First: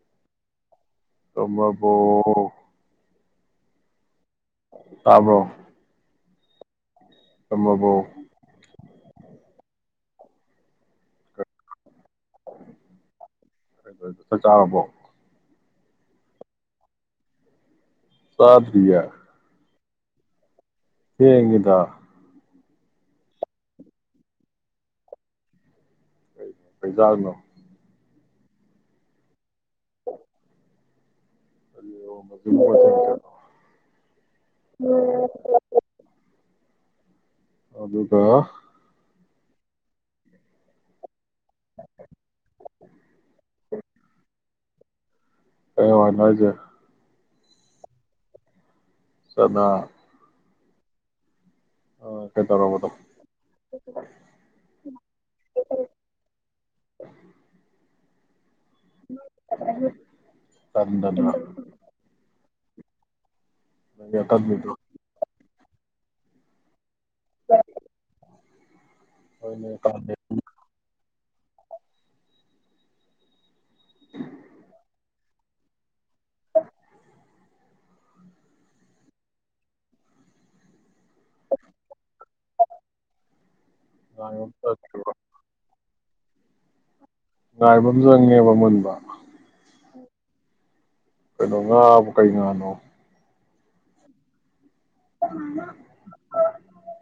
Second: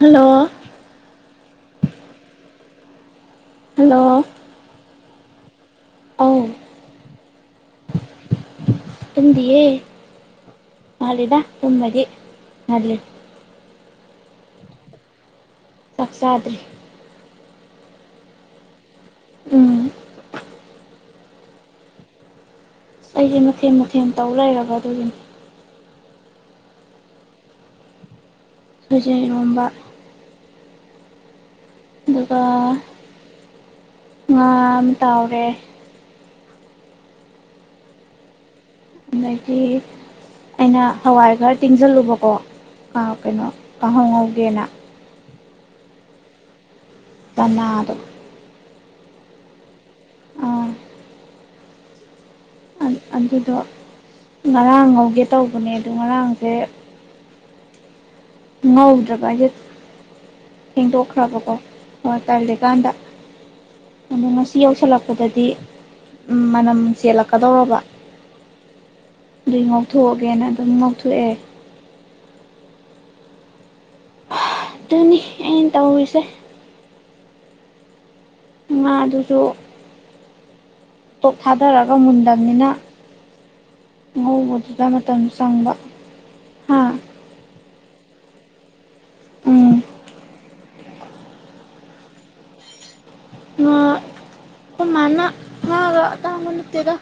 hello ꯇꯨꯝꯃꯕꯣ hello ꯇꯥꯕ꯭ꯔꯣ ꯑꯧ ꯇꯨꯝꯃꯕꯣ ꯇꯨꯝꯗꯤꯌꯦ ꯉꯥꯜꯂꯤꯗ ꯇꯨꯝꯕꯩꯗꯤ ꯉꯜꯂꯤ ꯆꯥꯛ ꯆꯥꯔꯕꯣ ꯆꯥꯛ ꯆꯥꯗ꯭ꯔꯤ ꯆꯥꯗꯔꯤꯌꯦ ꯎꯝ ꯊꯦꯡꯢꯗ ꯑꯩꯁꯦ ꯃꯊꯦꯜ ꯃꯊꯦꯜ ꯇꯧ ꯂꯩꯔꯕ ꯑꯗꯨꯒꯤꯅꯤ ꯀꯩ ꯖꯥꯡꯅꯣ ꯁꯥꯏꯖꯤꯟ ꯏꯔꯣꯝꯕ ꯑꯗꯨꯒ ꯉꯥꯃ ꯇꯥꯎꯔꯦ ꯑꯗꯨꯒ ꯑꯗꯒꯤ ꯑꯩꯅ ꯍꯋꯥꯏ ꯈꯔ ꯇꯤꯡꯖꯜꯂꯨꯕꯀꯣ ꯑꯥ ꯀꯩꯅꯣ ꯀꯥꯡꯍꯧ ꯉꯧꯒꯦꯅ ꯀꯩ ꯋꯥꯅꯣ ꯍꯥꯏꯖꯦ ꯇꯥꯟꯅꯗꯣ ꯆꯥꯅ ꯑꯥ ꯑ ꯀꯩꯇꯧꯔꯕ ꯗꯣ ꯑꯗꯨꯗꯣ ꯉꯔꯥꯡ ꯉꯧꯒꯦ ꯇꯧꯕꯅꯦ ꯑꯗꯨꯗ ꯉꯔꯥꯡꯖꯦ ꯉꯧꯗ꯭ꯔꯕ ꯑꯩꯗꯣ ꯇꯟꯗꯅ ꯊꯦꯡꯗꯣꯛꯈ꯭ꯔꯕꯗꯣ ꯍꯣꯏ ꯇꯜꯂꯦ ꯀꯥꯟꯗ ꯅꯪꯒꯤ ꯑꯗꯣ ꯉꯁꯤ ꯑꯇꯟꯕꯤꯗꯣ ꯌꯧꯁꯜꯂꯛꯄꯗꯗꯤ ꯎꯝ ꯃꯅꯝ ꯆꯦꯜꯂꯛꯀꯗꯧꯔꯕ ꯑꯗꯨꯏ ꯍꯣꯏꯅꯦ ꯇꯜꯂꯦ ꯉꯧꯊꯣꯛꯑꯒꯦꯅ ꯑꯗꯨꯝ ꯉꯧꯊꯣꯛꯑꯦ ꯍꯥ ꯇꯅꯤ ꯑꯩꯅ ꯇꯧꯔꯤꯁꯦ ꯉꯥ ꯑꯗꯨꯁꯨ ꯄꯣꯞ ꯊꯥꯗꯔꯒ ꯃꯨꯟꯗꯕꯅꯤꯅ ꯉꯥꯏꯕ ꯉꯧꯕꯗꯨꯗ ꯃꯇꯝ ꯆꯪꯕ ꯍꯥꯥ ꯉꯥꯏꯕ ꯑꯃ ꯆꯪꯉꯦꯕ ꯃꯨꯟꯕ ꯎꯝ ꯀꯩꯅꯩꯅꯣ ꯉꯥꯕꯨ ꯀꯩ ꯉꯥꯅꯣ ꯉꯥ ꯑꯈꯣꯏ ꯃꯅꯥ ꯐꯔꯥ ꯑꯇꯥꯡꯕ ꯅꯠꯇꯦꯗ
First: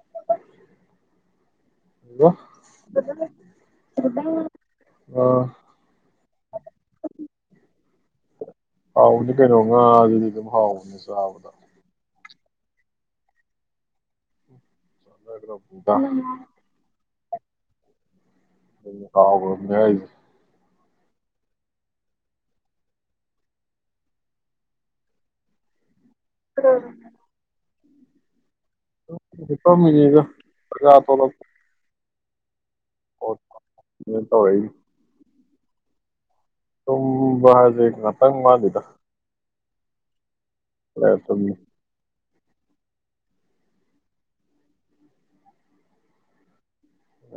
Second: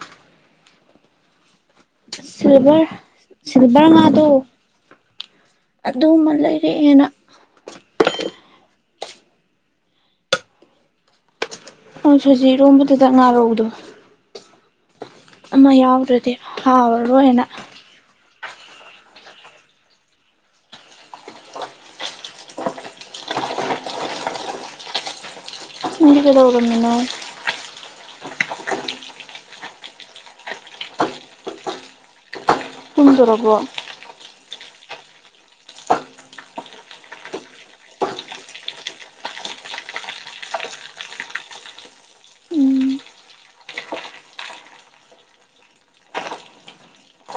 ꯏꯃꯥ ꯁꯤꯜꯚꯔ ꯁꯤꯜꯚꯔ ꯉꯥꯗꯣ ꯑ ꯑꯗꯨꯃ ꯂꯩꯔꯛꯑꯦꯅ ꯍꯥꯎꯕꯅꯤ ꯀꯩꯅꯣ ꯉꯥꯑꯗꯨꯗꯤ ꯑꯗꯨꯝ ꯍꯥꯎꯕꯅꯦ ꯆꯥꯕꯗ ꯑꯪ ꯁꯣꯏꯖꯤꯔꯣꯝꯕꯗꯨꯗ ꯉꯥꯔꯧꯗꯣ ꯑꯃ ꯆꯥꯅꯈ꯭ꯔꯕꯅꯤꯗ ꯌꯥꯎꯗ꯭ꯔꯗꯤ ꯍꯥꯥꯎ [unintelligible] ꯀꯥꯎꯕꯃꯦ ꯍꯥꯏꯖꯦ ꯅꯪꯗꯤ ꯀꯩꯗꯧꯔꯝꯃꯤꯅꯣ ꯍꯤꯞꯄꯝꯃꯤꯅꯤꯗ ꯆꯥꯛꯆ ꯇꯣꯛꯂꯛ ꯇꯨꯝꯗꯣꯔꯕꯣ [unintelligible] ꯇꯨꯝꯕ ꯍꯥꯏꯁꯦ ꯉꯥꯛꯇꯪ ꯋꯠꯂꯤꯗ [unintelligible] ꯎꯝ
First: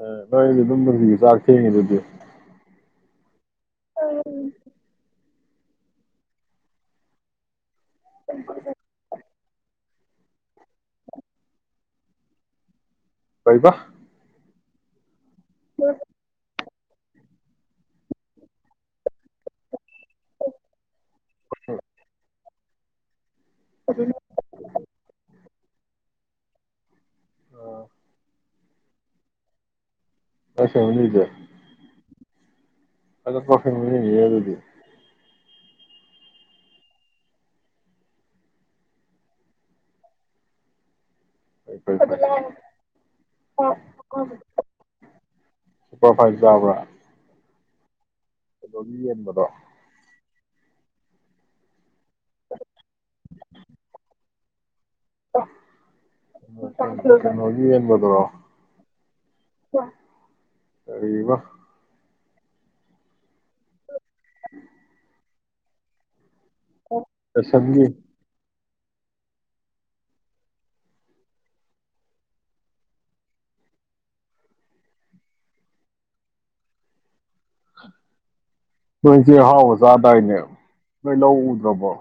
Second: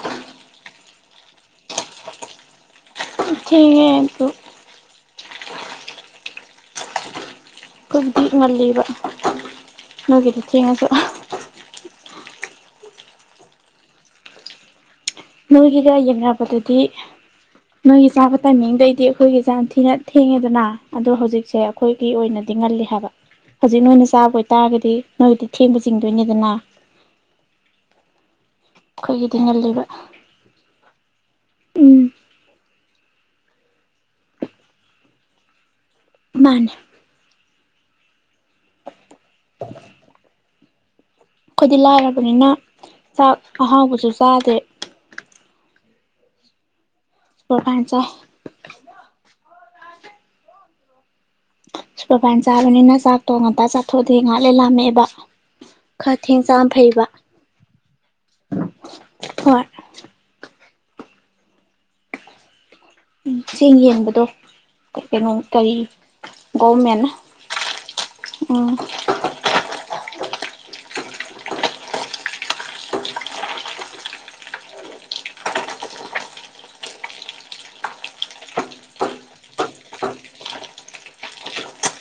ꯑꯥ ꯅꯪꯗꯤ ꯗꯨꯝ ꯅꯨꯡꯇꯤꯒꯤ ꯆꯥꯛ ꯊꯦꯡꯉꯤꯗꯨꯗꯤ ꯊꯦꯡꯉꯦ ꯉꯜꯂꯤꯕ ꯅꯣꯏꯒꯤꯗꯤ ꯊꯦꯡꯉꯁꯨ ꯀꯩꯕ ꯅꯣꯏꯒꯤꯒ ꯌꯦꯡꯅꯕꯗꯨ ꯗꯤ ꯅꯣꯏꯒꯤ ꯆꯥꯕ ꯇꯥꯏꯃꯤꯡꯗꯩꯗꯤ ꯑꯩꯈꯣꯏꯒꯤ ꯌꯥꯝ ꯊꯤꯅ ꯊꯦꯡꯉꯦꯗꯅ ꯑꯗꯣ ꯍꯧꯖꯤꯛꯁꯦ ꯑꯩꯈꯣꯏꯒꯤ ꯑꯣꯏꯅ ꯗꯤ ꯉꯜꯂꯤ ꯍꯥꯏꯕ ꯍꯧꯖꯤꯛ ꯅꯣꯏꯅ ꯆꯥꯕ ꯑꯣꯏꯇꯥꯔꯒꯗꯤ ꯅꯣꯏꯗꯤ ꯊꯦꯡꯕ ꯆꯤꯡꯗꯣꯏꯅꯤꯗꯅ ꯑꯣ ꯑꯩꯈꯣꯏꯒꯤꯗꯤ ꯉꯜꯂꯤꯕ ꯎꯝ [unintelligible] [unintelligible] ꯃꯥꯅꯦ [unintelligible] ꯑꯩꯈꯣꯏꯗꯤ ꯐꯩ ꯐꯩ ꯐꯩ ꯂꯥꯏꯔꯕꯅꯤꯅ ꯆꯥꯛ ꯑꯍꯥꯎꯕꯖꯨ ꯆꯥꯗꯦ ꯁꯨꯄꯔ ꯐꯥꯏꯟ ꯆꯥꯕ꯭ꯔꯥ ꯁꯨꯄꯔ ꯐꯥꯏꯟ ꯆꯥꯏ ꯀꯩꯅꯣꯒꯤ ꯌꯦꯟꯕꯗꯣ ꯁꯨꯄꯔꯐꯥꯏꯟ ꯆꯥꯕꯅꯤꯅ ꯆꯥꯛ ꯇꯣ ꯉꯟꯇ ꯆꯥꯛꯊꯣꯛꯑꯗꯤ ꯉꯍꯥꯛ ꯂꯩꯔ ꯂꯥꯝꯃꯛꯑꯦ ꯕ ꯈꯔ ꯊꯦꯡ ꯆꯥꯕꯅ ꯐꯩꯌꯦꯕ ꯀꯩꯅꯣꯒꯤ ꯌꯦꯟꯕꯗꯨꯔꯣ ꯍꯣꯏ ꯀꯔꯤꯕ ꯎꯝ ꯆꯦꯡꯌꯦꯟꯕꯗ ꯑꯦ ꯀꯩ ꯀꯦꯅꯣ ꯀꯔꯤ ꯒꯣꯔꯃꯦꯟꯅ [unintelligible] ꯎꯝ ꯅꯣꯏꯁꯦꯡ ꯑꯍꯥꯎꯕ ꯆꯥꯗꯥꯏꯅꯦ ꯅꯣꯏ ꯂꯧ ꯎꯗ꯭ꯔꯕꯣ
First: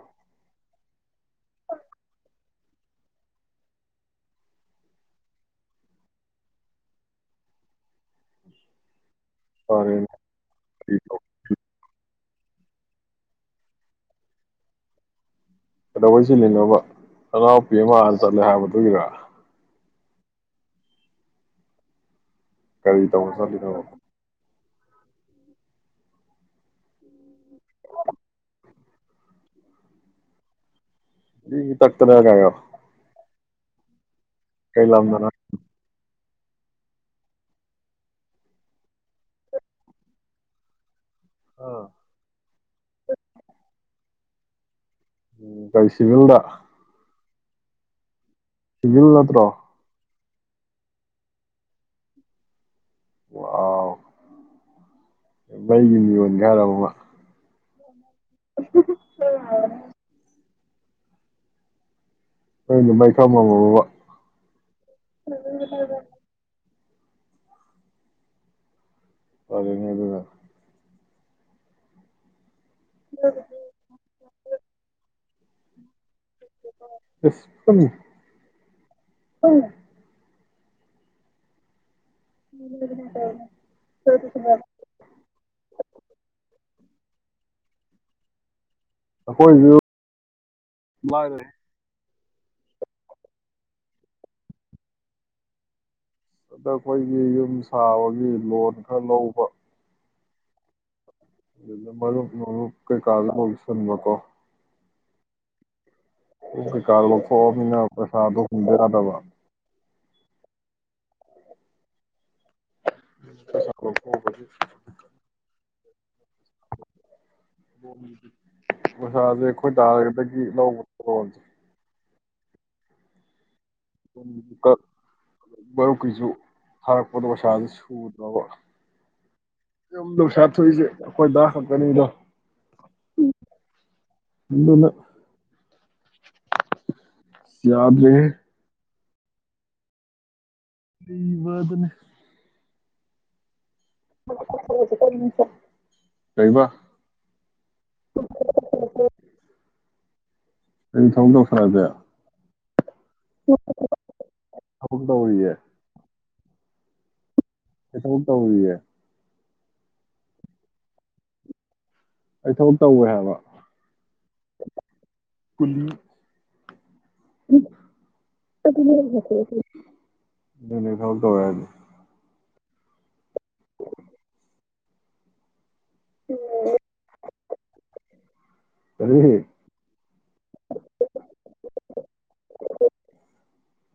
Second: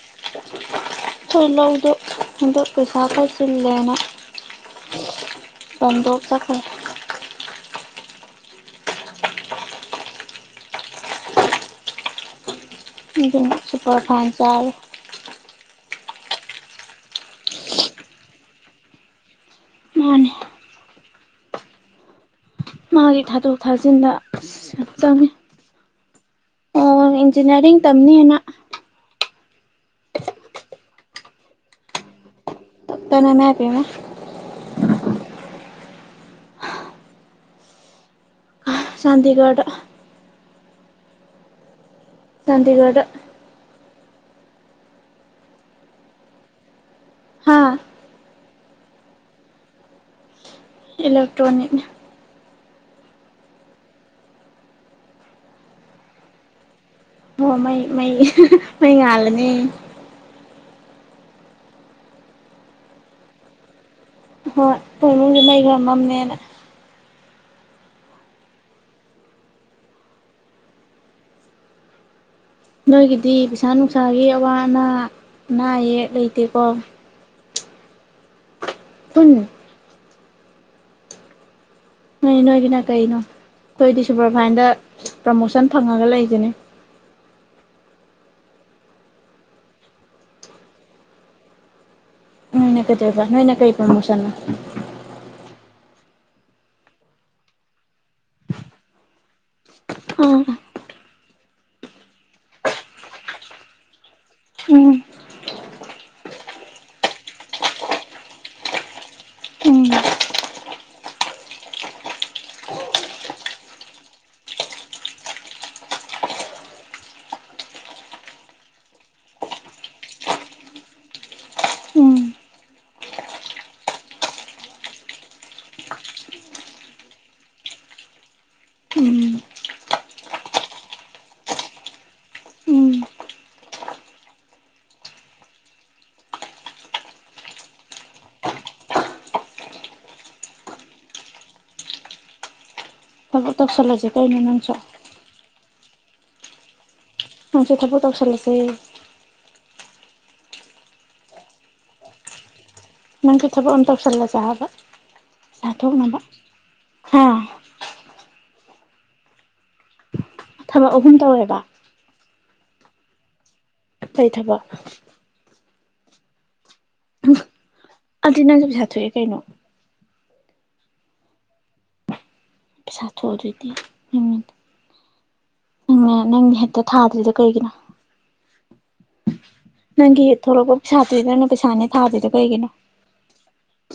ꯈꯣꯏ ꯂꯧꯗꯨ ꯍꯟꯗꯛ ꯄꯩꯁꯥ ꯈꯔ ꯆꯤꯜꯂꯦꯅ ꯕꯟꯗꯣꯞ ꯆꯠꯈ꯭ꯔꯦ ꯐꯔꯦꯅꯦ ꯁꯨꯄꯔ ꯐꯥꯏꯟ ꯆꯥꯌꯦ ꯀꯩꯗꯧꯕꯩ ꯁꯤꯜꯂꯤꯅꯣꯕ ꯅꯅꯥꯎꯄꯤ ꯑꯃ ꯍꯥꯟꯅ ꯆꯠꯂꯦ ꯍꯥꯏꯕ ꯗꯨꯒꯤꯔ ꯃꯥꯅꯦ ꯀꯔꯤ ꯃꯥꯒꯤ ꯇꯧꯕ ꯊꯥꯗꯣꯛ ꯆꯠꯂꯤꯅꯣꯕ ꯊꯥꯖꯤꯟꯗ ꯑꯁ ꯌꯥꯝ ꯆꯪꯉꯦ [unintelligible] ꯏꯟꯖꯅꯤꯌꯥꯔꯤꯡ ꯇꯝꯅꯤꯅ ꯒ꯭ꯔꯤ ꯒ꯭ꯔꯤ ꯇꯛꯇꯅ ꯒ ꯒꯥꯏꯌꯣ ꯗꯨꯅ ꯏꯃꯥꯏꯄꯦꯝꯃ ꯀꯩ ꯂꯝꯗꯅꯣ ꯆꯥꯟꯗꯤꯒꯔꯗ ꯑꯥ ꯆꯥꯟꯗꯤꯒꯔꯗꯥ ꯎꯝ ꯀꯩ ꯁꯤꯚꯤꯜꯗ ꯍꯥꯥ ꯁꯤꯚꯤꯜ ꯅꯠꯇ꯭ꯔꯣ ꯏꯂꯣꯇ꯭ꯔꯣꯅꯤꯛꯅꯦ ꯋꯥꯎ ꯕꯩꯒꯤ ꯌꯨ ꯌꯣꯟꯒꯦ ꯍꯥꯏꯔꯕꯨꯕ ꯍꯣꯃꯩ ꯃꯩ ꯃꯩ ꯉꯥꯜꯂꯅꯤ ꯑꯩꯅ ꯃꯩ ꯈꯞ ꯉꯝꯃꯣꯕꯣꯕ ꯍꯣꯏ ꯈꯣꯏꯃꯨꯡꯗꯤ ꯃꯩ ꯈ ꯃꯝꯃꯦꯅ ꯐꯔꯦꯅꯦ ꯑꯗꯨꯒ ꯅꯣꯏꯒꯤꯗꯤ ꯄꯩꯁꯥ ꯅꯨꯡꯁꯥꯒꯤ ꯑꯋꯥ ꯑꯅꯥ ꯅꯥꯑꯌꯦ ꯂꯩ ꯇꯦꯀꯣ [inaudible] ꯄꯨꯟ ꯅꯣꯏ ꯅꯣꯏꯒꯤꯅ ꯀꯩꯅꯣ ꯅꯣꯏꯗꯤ ꯁꯨꯄꯔꯚꯐꯥ꯭ꯏꯟꯗ ꯄ꯭ꯔꯃꯣꯁꯟ ꯐꯪꯉꯒ ꯂꯩꯖꯤꯅꯦ ꯑꯩꯈꯣꯏꯁꯨ ꯂꯥꯏꯔꯦ ꯅꯣꯏꯅ ꯀꯩꯗꯩꯕ ꯅꯣꯏꯅ ꯀꯩ ꯄ꯭ꯔꯃꯣꯁꯟꯅꯣ ꯑꯗ ꯑꯩꯈꯣꯏꯒꯤ ꯌꯨꯝ ꯁꯥꯕꯒꯤ ꯂꯣꯟ ꯈꯔ ꯂꯧꯕ ꯑꯥ ꯃꯔꯨꯞ ꯅꯨꯡꯔꯨꯞ ꯀꯩꯀꯁꯨ ꯇꯧꯁꯟꯕꯀꯣ ꯎꯝ ꯑꯣ ꯀꯩꯀꯥ ꯂꯣꯊꯣꯛꯑꯝꯅꯤꯅ ꯄꯩꯁꯥꯗꯨꯨ ꯎꯗꯌꯥꯗꯕ [inaudible] ꯃꯁꯥꯥꯁꯦ ꯑꯩꯈꯣꯏꯗꯥꯗꯒꯤ ꯂꯧꯕ ꯈꯨꯂꯣ ꯎꯝ ꯃꯔꯨꯞꯀꯤꯁꯨ ꯐꯥꯔꯛꯄꯗ ꯄꯩꯁꯥꯥꯁ ꯁꯨꯗ꯭ꯔꯕ ꯎꯝ ꯌꯨꯝ ꯂꯧꯁꯥ ꯊꯣꯛꯏꯁꯦ ꯑꯩꯈꯣꯏꯗꯥ ꯈꯛꯀꯅꯤꯗꯣ ꯎꯝ ꯑꯗꯨꯅ ꯌꯥꯗ꯭ꯔꯦꯍꯦ ꯇꯤꯕꯗꯨꯅꯦ [unintelligible] ꯇꯧꯁꯜꯂꯁꯦ ꯀꯩꯅꯣ ꯅꯪꯁꯨ ꯀꯩꯕ ꯅꯪꯁꯨ ꯊꯕꯛ ꯇꯧꯁꯜꯂꯁꯦ ꯑꯩ ꯊꯥꯕꯛ ꯇꯧꯁꯜꯂꯛꯑꯒꯦ ꯅꯪꯁꯨ ꯊꯕꯛ ꯑꯝ ꯇꯧꯁꯜꯂꯁꯦ ꯍꯥꯏꯕ ꯊꯕꯛ ꯇꯧꯔꯤꯌꯦ ꯄꯩꯁꯥ ꯊꯣꯛꯅꯕ ꯍꯥꯥ ꯑꯩ ꯊꯕꯛ ꯇꯧꯔꯨꯏꯌꯦ ꯊꯕꯛ ꯑꯍꯨꯝ ꯇꯧꯋꯦꯕ ꯑꯩ ꯊꯕꯛ ꯇꯧꯔꯦ ꯍꯥꯏꯕ ꯀꯩ ꯊꯕꯛ [unintelligible] [inaudible] ꯑꯗꯨꯗꯤ ꯅꯪꯁꯨ ꯄꯩꯁꯥ ꯊꯣꯛꯑꯦ ꯀꯩꯅꯣ ꯅꯣꯢ ꯅꯦ ꯊꯕꯛ ꯇꯧꯔꯦ ꯍꯥꯏꯗꯨꯗꯤ ꯄꯩꯁꯥ ꯊꯣꯛꯑꯗꯨꯗꯤ ꯅꯪꯅ ꯅꯪꯒꯤ ꯍꯟꯇꯛ ꯊꯥꯗ꯭ꯔꯤꯗꯣ ꯀꯩꯒꯤꯅꯣ ꯀꯔꯤ ꯅꯪꯒꯤ ꯊꯣꯛꯂꯛꯄ ꯄꯩꯁꯥꯗꯨꯗꯤ ꯅꯪꯅ ꯄꯩꯁꯥꯅꯦ ꯊꯥꯗ꯭ꯔꯤꯗꯣ ꯀꯩꯒꯤꯅꯣ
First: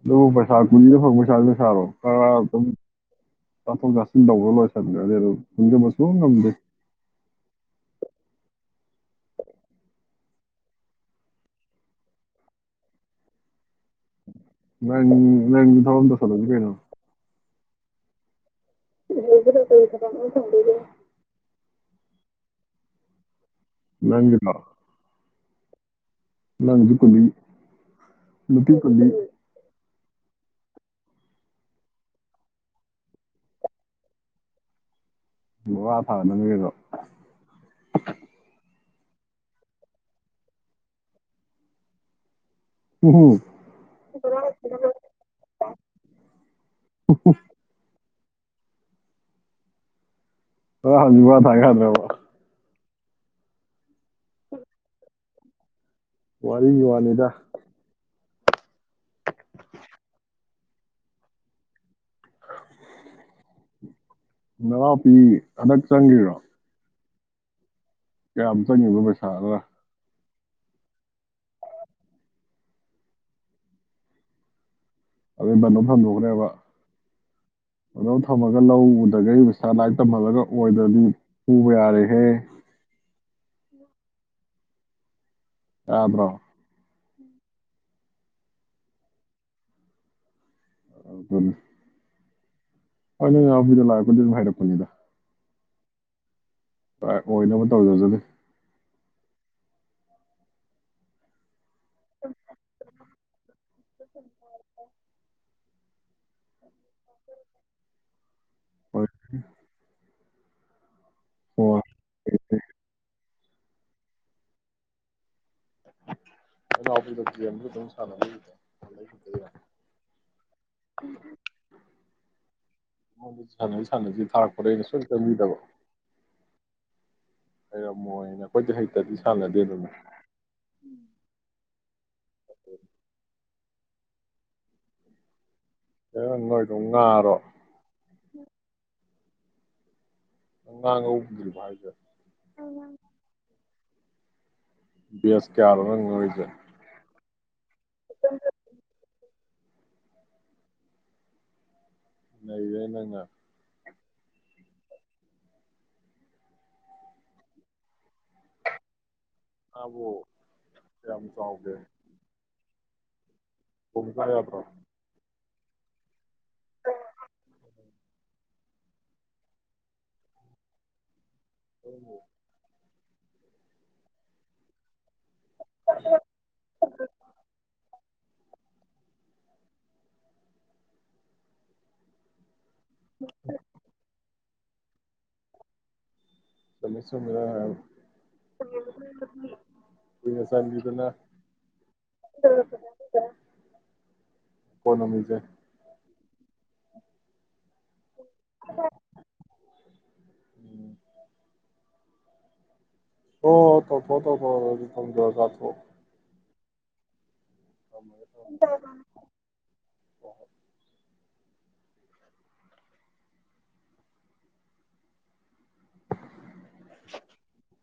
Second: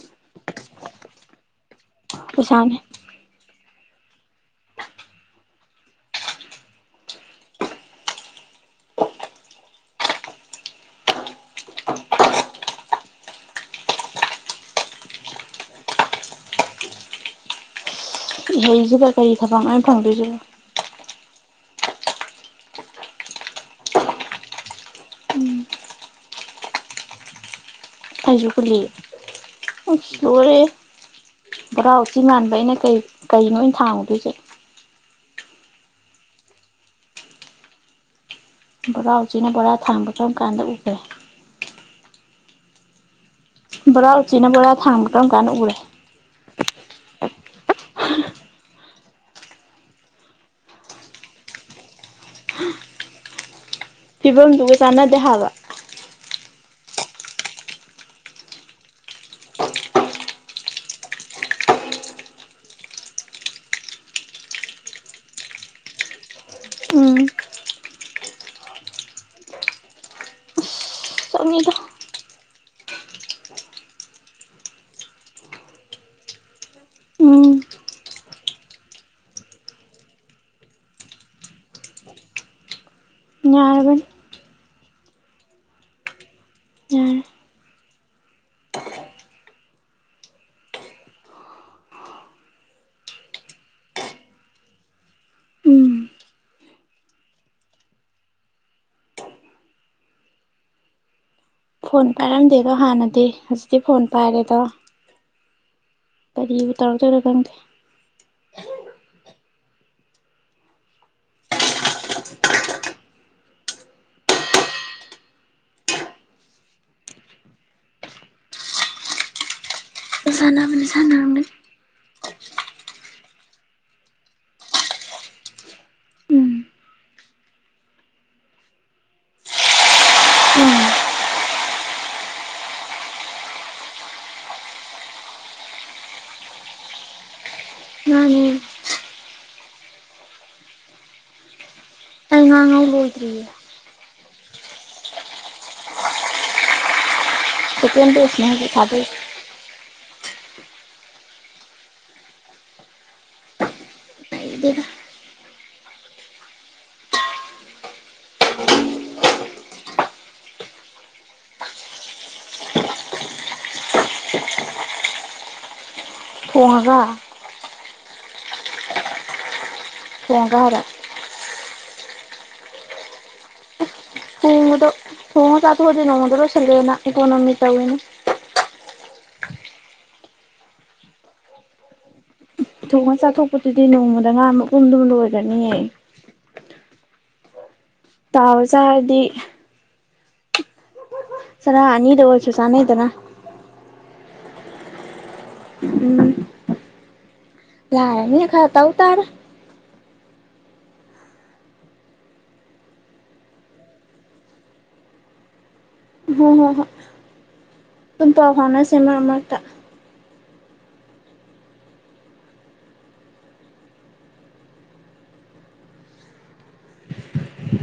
ꯅꯪꯕꯨ ꯄꯩꯁꯥ ꯀꯨꯂꯤꯅ ꯐꯪꯕ ꯄꯩꯁꯥꯕꯨ ꯄꯩꯁꯥꯥꯔꯣ ꯄꯩꯁꯥꯅꯦ ꯀꯥꯞꯊꯣꯛ ꯀꯥꯞꯁꯤꯟ ꯇꯩꯕꯗ ꯂꯣꯏꯁꯤꯟꯒ꯭ꯔꯅꯤ ꯑꯗꯨꯝ ꯇꯨꯟꯖꯟꯕ ꯁꯨꯉꯝ ꯉꯝꯗꯦ ꯅꯪ ꯅꯪ ꯊꯕꯛ ꯑꯃ ꯇꯧꯁꯜꯂꯁꯤ ꯀꯩꯅꯣ ꯏꯍꯩꯁꯤꯒ ꯀꯔꯤ ꯊꯕꯛ ꯅꯣ ꯑꯩꯅ ꯐꯪꯗꯣꯏꯁꯤ ꯅꯪꯒꯤꯔꯣ ꯅꯪꯗꯤ ꯀꯨꯂꯤ ꯐꯩꯁꯨ ꯅꯨꯄꯤ ꯀꯨꯂꯤ ꯀꯨꯜꯂꯤ ꯑꯁ ꯂꯣꯢꯔꯦꯍꯦ ꯕꯣꯔꯥ ꯎꯆꯤ ꯃꯥꯟꯕ ꯑꯩꯅ ꯀꯩ ꯀꯩꯅꯣ ꯊꯥꯡꯉꯨꯗꯣꯏꯁꯦ ꯅꯨꯔ ꯊꯥꯡꯅꯕꯅꯤ ꯀꯩꯅꯣ ꯕꯣꯔꯥ ꯎꯆꯤꯅ ꯕꯣꯔꯥ ꯊꯥꯡꯕ ꯀꯝ ꯀꯥꯟꯗ ꯎꯒ꯭ꯔꯦ ꯎꯝꯝ ꯕꯣꯔꯥ ꯎꯆꯤꯅ ꯕꯣꯔꯥ ꯊꯥꯡꯕ ꯀꯔꯝ ꯀꯥꯟ ꯎꯔꯦ ꯎ ꯎ [unintelligible] ꯐꯤꯕꯝꯗꯨꯒ ꯆꯥꯟꯅꯗꯦ ꯍꯥꯏꯕ ꯋꯥꯔꯤꯒꯤ ꯋꯥꯅꯤꯗ [inaudible] ꯅꯅꯥꯎꯄꯤ ꯍꯟꯗꯛ ꯆꯪꯒꯤꯕ꯭ꯔꯣ ꯎꯝ ꯀꯌꯥꯝ ꯆꯪꯉꯤꯕ ꯄꯩꯁꯥꯔꯥ ꯆꯪꯉꯤꯗ ꯑꯗꯩ ꯕꯟꯗꯣꯞ ꯊꯝꯗꯣꯛꯈ꯭ꯔꯦꯕ ꯎꯝ ꯕꯟꯗꯣꯞ ꯊꯝꯃꯒ ꯂꯧ ꯎꯗꯒꯩ ꯄꯩꯁꯥ ꯂꯥꯏꯔꯤꯛ ꯇꯝꯍꯜꯂꯒ ꯑꯣꯏꯗ꯭ꯔꯗꯤ ꯐꯨꯕ ꯌꯥꯔꯦꯍꯦ ꯌꯥꯔꯕꯅꯤ ꯇꯕ꯭ꯔꯣ ꯌꯥꯔꯦ [unintelligible] ꯍꯣꯏ ꯅꯣꯏ ꯅꯅꯥꯎꯄꯤꯗꯣ ꯂꯥꯏꯔꯤꯛꯄꯨꯗꯤ ꯑꯗꯨꯝ ꯍꯥꯏꯔꯛꯄꯅꯤꯗ ꯎꯝ ꯑꯣꯏꯅꯕ ꯇꯧꯖꯖꯅꯤ ꯐꯣꯟ ꯄꯥꯏꯔꯝꯗꯦꯗꯣ ꯍꯥꯟꯅꯗꯤ ꯁꯤ ꯐꯣꯟ ꯄꯥꯏꯔꯦꯗꯣ ꯀꯔꯤ ꯇꯧꯔꯛꯇꯣꯢꯔ ꯈꯪꯗꯦ ꯑꯣꯏ ꯑꯣ ꯐꯩ ꯐꯩ [unintelligible] ꯁꯥꯟꯅꯕꯅꯤ ꯁꯥꯟꯅꯕꯅꯤ [inaudible] ꯑꯩꯉꯣꯟꯗ ꯁꯥꯟꯅꯩ ꯁꯥꯟꯅꯁꯤ ꯊꯥꯔꯛꯄꯗ ꯑꯩꯅ ꯁꯨꯛꯆꯪ ꯆꯪꯕꯤꯗꯕ ꯎꯝ ꯍꯩꯔꯝꯃꯣꯏꯅ ꯑꯩꯈꯣꯏꯗꯤ ꯍꯩꯇꯗꯤ ꯁꯥꯟꯅꯗꯦꯗꯅ ꯑꯦ ꯅꯣꯢꯗꯨ ꯉꯥꯔꯣ ꯃꯥꯅꯦ ꯉꯥ ꯉꯧꯗ꯭ꯔꯤꯕꯣ ꯍꯥꯢꯁꯦ ꯑꯩ ꯉꯥ ꯉꯧ ꯂꯣꯏꯗ꯭ꯔꯤꯌꯦ ꯕꯦꯁ ꯀꯌꯥꯅꯣ ꯅꯪ ꯉꯧꯔꯤꯖꯧ ꯁꯦꯀꯦꯟ ꯕꯦꯁꯅꯦ ꯍꯧꯖꯤꯛ ꯊꯥꯗꯩꯁꯦ ꯅꯩꯔꯦ ꯅꯪ ꯅ ꯍꯩꯗꯦꯗ ꯉꯥꯕꯣ ꯀꯌꯥꯝ ꯆꯥꯎꯒꯦ ꯊꯣꯡ ꯆꯥ ꯌꯥꯕ꯭ꯔꯣ ꯊꯣꯡꯉꯒ [inaudible] ꯊꯣꯡꯉꯒ ꯍꯥꯏꯔꯣ [inaudible] ꯊꯣꯡꯕꯗꯣ ꯊꯣꯉꯥ ꯆꯥ ꯊꯣꯛꯖꯦ ꯅꯣꯡꯃꯗ ꯂꯣꯏꯁꯜꯂꯦꯅ ꯏꯀꯣꯅꯣꯃꯤ ꯇꯧꯋꯦꯅꯤ ꯊꯣꯡ ꯉꯥ ꯆꯥ ꯊꯣꯛꯄꯗꯨꯗꯤ ꯅꯣꯡꯃꯗ ꯉꯥꯃꯨꯛ ꯄꯨꯡꯗꯨꯃ ꯂꯣꯏꯒ꯭ꯔꯅꯤꯌꯦ ꯆꯨꯝꯃꯦ ꯆꯨꯝꯃꯦ [unintelligible] ꯇꯥꯎꯔ ꯆꯥꯔꯗꯤ ꯕꯤꯅ ꯆꯥꯟꯕꯤꯗꯨꯅ ꯆꯔꯥ ꯑꯅꯤꯗ ꯑꯣꯏꯔꯁꯨ ꯆꯅꯩꯗꯅ ꯏꯀꯣꯅꯣꯃꯤꯁꯦ ꯂꯥꯏꯔꯝꯅꯤꯅ ꯈꯔ ꯇꯧꯇꯥꯔꯦ [inaudible] ꯑꯣ ꯇꯧꯊꯣꯛ ꯇꯧꯊꯣꯛꯑꯣ [unintelligible] ꯍꯣꯏ ꯍꯣꯏ ꯍꯣꯏ ꯊꯝꯃꯒꯦ ꯑꯗꯨꯝ ꯄꯥꯎ ꯐꯥꯎꯅꯁꯦ ꯊꯝꯃꯒꯦ ꯃꯔꯛ ꯃꯔꯛꯇ [inaudible]